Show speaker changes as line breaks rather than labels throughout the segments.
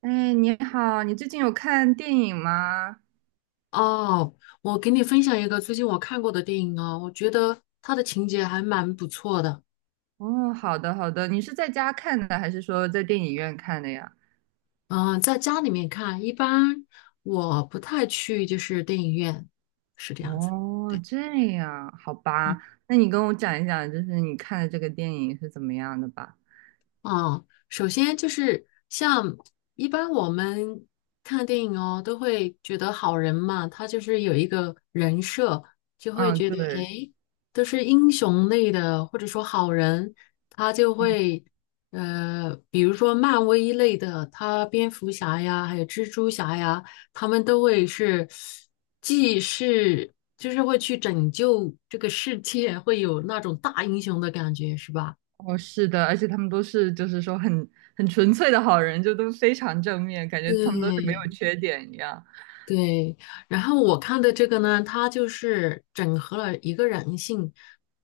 哎，你好，你最近有看电影吗？
哦，我给你分享一个最近我看过的电影啊，我觉得它的情节还蛮不错的。
哦，好的好的，你是在家看的还是说在电影院看的呀？
嗯，在家里面看，一般我不太去，就是电影院，是这样子。
哦，这样，好吧，那你跟我讲一讲，就是你看的这个电影是怎么样的吧？
啊，首先就是像一般我们看电影哦，都会觉得好人嘛，他就是有一个人设。就。
嗯，对，嗯。
都是英雄类的，或者说好人，他就会，比如说漫威类的，他蝙蝠侠呀，还有蜘蛛侠呀，他们都会是，既是就是会去拯救这个世界，会有那种大英雄的感觉，是吧？
哦，是的，而且他们都是就是说很纯粹的好人，就都非常正面，感觉他们都是没
对，
有缺点一样。
对，然后我看的这个呢，它就是整合了一个人性，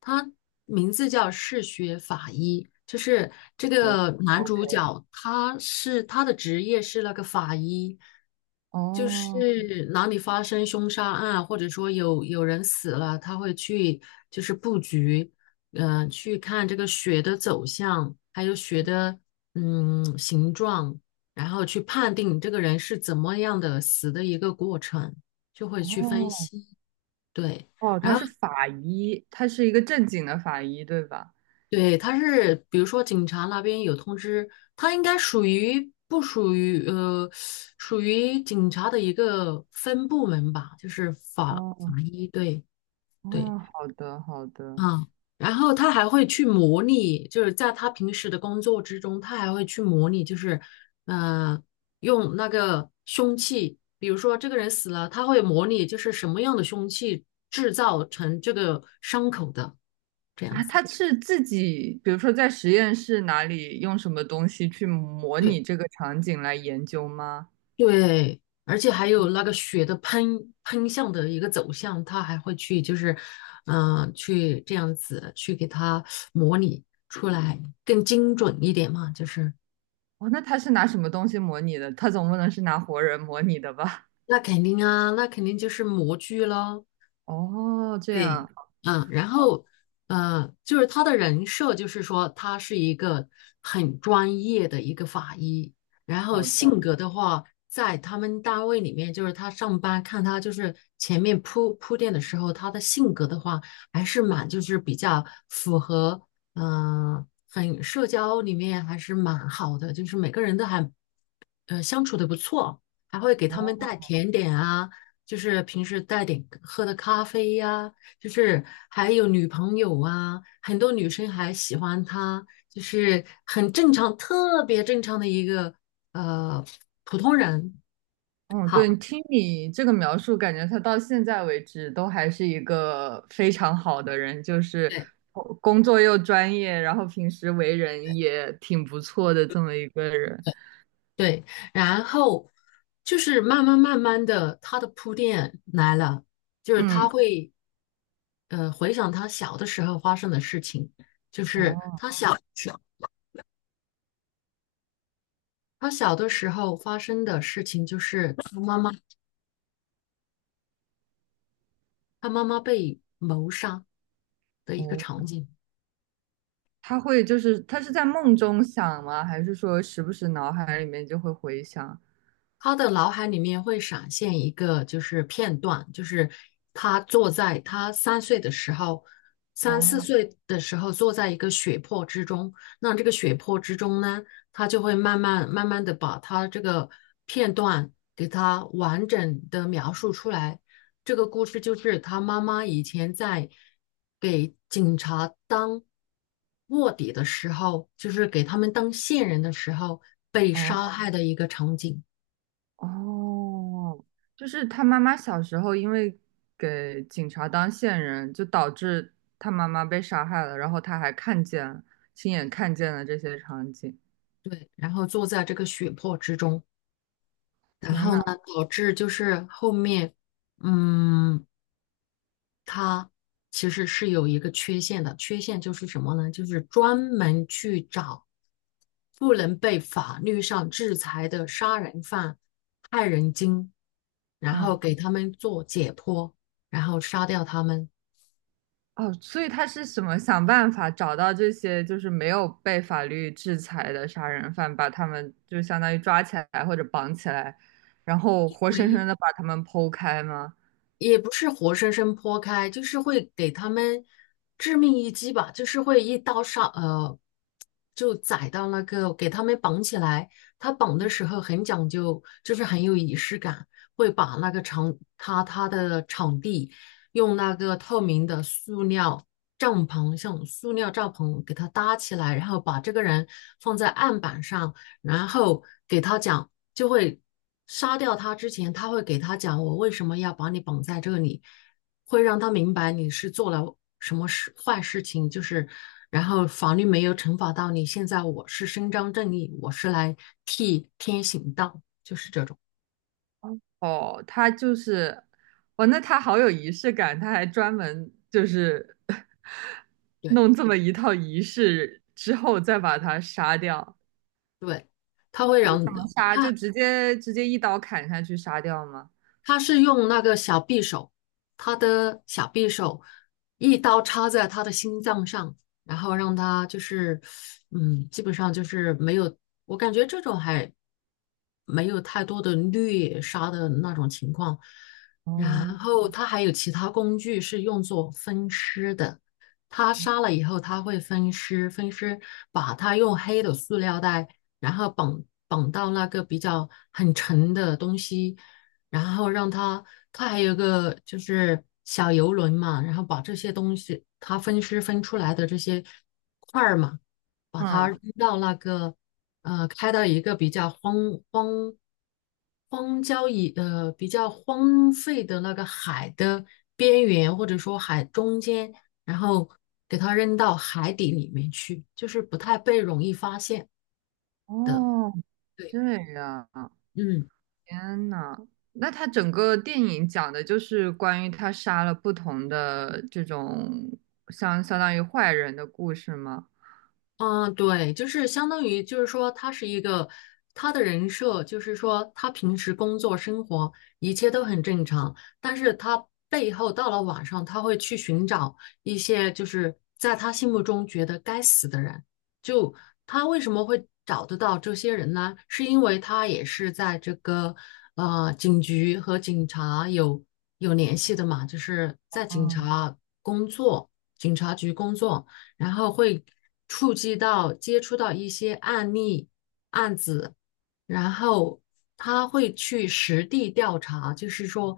它名字叫嗜血法医，就是这
对
个男
，OK，
主角，他的职业是那个法医，就
哦。
是哪里发生凶杀案，或者说有人死了，他会去就是布局，嗯、去看这个血的走向，还有血的嗯形状。然后去判定你这个人是怎么样的死的一个过程，就会去分
哦。
析。对，
哦，
然
他
后
是法医，他是一个正经的法医，对吧？
对，他是比如说警察那边有通知，他应该属于不属于属于警察的一个分部门吧，就是法
哦。
法
哦。
医。对对，
哦，好的好的。
嗯，然后他还会去模拟，就是在他平时的工作之中，他还会去模拟，就是呃，用那个凶器，比如说这个人死了，他会模拟就是什么样的凶器制造成这个伤口的这样
啊，
子。
他是自己，比如说在实验室哪里用什么东西去模
对
拟这个场景来研究吗？
对，而且还有那个血的喷向的一个走向，他还会去就是嗯、去这样子去给他模拟出来，更精准一点嘛，就是。
哦，那他是拿什么东西模拟的？他总不能是拿活人模拟的吧？
那肯定啊，那肯定就是模具喽。
哦，这
对，
样，
嗯，然
好
后，就是他的人设，就是说他是一个很专业的一个法医。然后
好
性
的。
格的话，在他们单位里面，就是他上班看他就是前面铺垫的时候，他的性格的话，还是蛮就是比较符合，嗯、很社交里面还是蛮好的，就是每个人都还相处的不错，还会给他
哦，
们带甜点啊，就是平时带点喝的咖啡呀、就是还有女朋友啊，很多女生还喜欢他，就是很正常，特别正常的一个呃普通人。
嗯，
好，
对，你听你这个描述，感觉他到现在为止都还是一个非常好的人，就是
对
工作又专业，然后平时为人也挺不错的这么一个人。
对，然后就是慢慢的，他的铺垫来了，就是他
嗯，
会回想他小的时候发生的事情。就是
哦。
他小的时候发生的事情就是他妈妈，他妈妈被谋杀的一个
哦，
场景。
他会就是他是在梦中想吗？还是说时不时脑海里面就会回想？
他的脑海里面会闪现一个就是片段，就是他坐在他三岁的时候，三四
哦。
岁的时候坐在一个血泊之中。那这个血泊之中呢，他就会慢慢的把他这个片段给他完整的描述出来。这个故事就是他妈妈以前在给警察当卧底的时候，就是给他们当线人的时候被杀
哦。
害的一个场景。
哦，就是他妈妈小时候因为给警察当线人，就导致他妈妈被杀害了，然后他还看见亲眼看见了这些场景。
对，然后坐在这个血泊之中，然
天
后
呐，
呢，导致就是后面，嗯，他其实是有一个缺陷的，缺陷就是什么呢？就是专门去找不能被法律上制裁的杀人犯、害人精，然后
嗯。
给他们做解剖，然后杀掉他们。
哦，所以他是什么想办法找到这些就是没有被法律制裁的杀人犯，把他们就相当于抓起来或者绑起来，然后活生生的把他们剖开吗？
也不是活生生剖开，就是会给他们致命一击吧，就是会一刀杀，就宰到那个给他们绑起来。他绑的时候很讲究，就是很有仪式感，会把那个场他的场地用那个透明的塑料帐篷，像塑料帐篷给他搭起来，然后把这个人放在案板上，然后给他讲。就会杀掉他之前，他会给他讲我为什么要把你绑在这里，会让他明白你是做了什么事坏事情，就是然后法律没有惩罚到你，现在我是伸张正义，我是来替天行道，就是这种，
哦，他就是，哦，那他好有仪式感，他还专门就是
对
弄这么一套仪式之后再把他杀掉。
对，他会
他是
让
怎么杀？
他
就直接一刀砍下去杀掉吗？
他是用那个小匕首，他的小匕首一刀插在他的心脏上，然后让他就是，嗯，基本上就是没有，我感觉这种还没有太多的虐杀的那种情况。
哦，
然后他还有其他工具是用作分尸的，他杀了以后他会分尸，分尸把他用黑的塑料袋，然后绑到那个比较很沉的东西。然后让他，他还有个就是小游轮嘛，然后把这些东西，他分尸分出来的这些块儿嘛，把它
嗯，
扔到那个开到一个比较荒荒郊野比较荒废的那个海的边缘，或者说海中间，然后给它扔到海底里面去，就是不太被容易发现。
哦，
对，
这样。
嗯。
天呐，那他整个电影讲的就是关于他杀了不同的这种相当于坏人的故事吗？
嗯，对，就是相当于，就是说，他是一个他的人设，就是说，他平时工作生活一切都很正常，但是他背后到了晚上，他会去寻找一些就是在他心目中觉得该死的人。就他为什么会找得到这些人呢？是因为他也是在这个警局和警察有联系的嘛，就是在警
哦，
察工作，警察局工作。然后会触及到接触到一些案例案子，然后他会去实地调查，就是说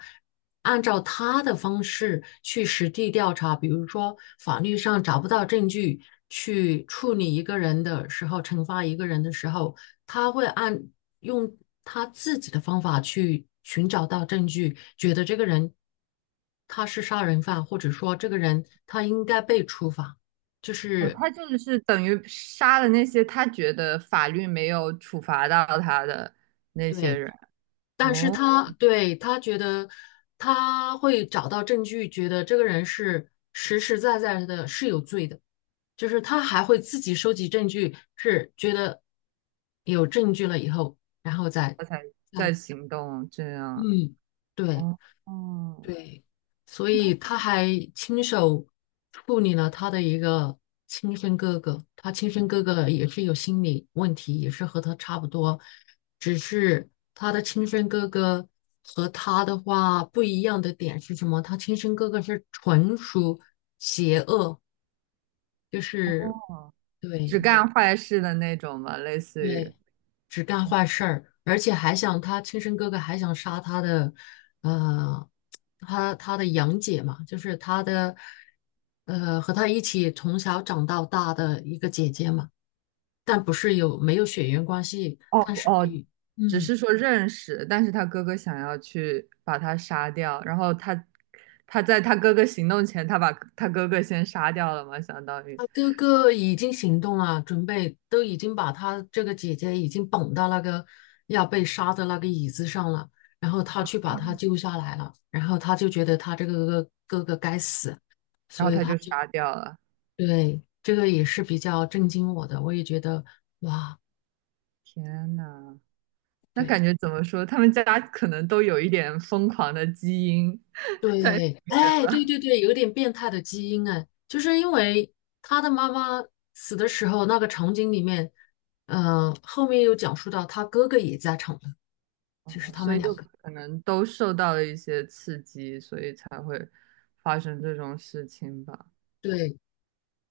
按照他的方式去实地调查，比如说法律上找不到证据去处理一个人的时候，惩罚一个人的时候，他会按用他自己的方法去寻找到证据，觉得这个人他是杀人犯，或者说这个人他应该被处罚，就
哦，
是
他就是等于杀了那些他觉得法律没有处罚到他的那些
对。
人，
但是
哦，
他对他觉得他会找到证据，觉得这个人是实实在在的是有罪的，就是他还会自己收集证据，是觉得有证据了以后，然后再，
他才
嗯
在行动，这样，
嗯，对。
哦，哦，
对，所
那
以
太
他还亲手处理了他的一个亲生哥哥，他亲生哥哥也是有心理问题，也是和他差不多，只是他的亲生哥哥和他的话不一样的点是什么？他亲生哥哥是纯属邪恶，就
好
是
了，只
对
干坏事的那种嘛，类似于，
对。只干坏事儿，而且还想他亲生哥哥还想杀他的，呃，他的养姐嘛，就是他的，和他一起从小长到大的一个姐姐嘛，但不是有没有血缘关系，
哦。
但是
哦，
比
只
嗯，
是说认识，但是他哥哥想要去把他杀掉，然后他在他哥哥行动前，他把他哥哥先杀掉了嘛，相当于，
他哥哥已经行动了，准备都已经把他这个姐姐已经绑到那个要被杀的那个椅子上了，然后他去把他救下来了，然后他就觉得他这个哥哥该死。
然
所
后
以
他
他
就
就。
杀掉了。
对，这个也是比较震惊我的，我也觉得哇，
天呐，那
对
感觉怎么说？他们家可能都有一点疯狂的基因 在里
对，
面
哎，对
吧，
对对，有点变态的基因哎，就是因为他的妈妈死的时候，那个场景里面，嗯、后面又讲述到他哥哥也在场的，就是
哦，
他
所
们
以就
两个。
可能都受到了一些刺激，所以才会发生这种事情吧。
对，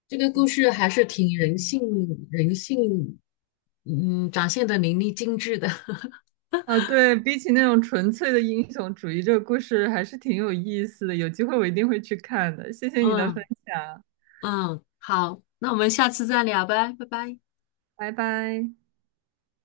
这个故事还是挺人性，人性，嗯，展现的淋漓尽致的。
啊，对，比起那种纯粹的英雄主义，这个故事还是挺有意思的。有机会我一定会去看的。谢谢你的分
嗯
享，
嗯，好，那我们下次再聊呗，拜拜。
拜拜。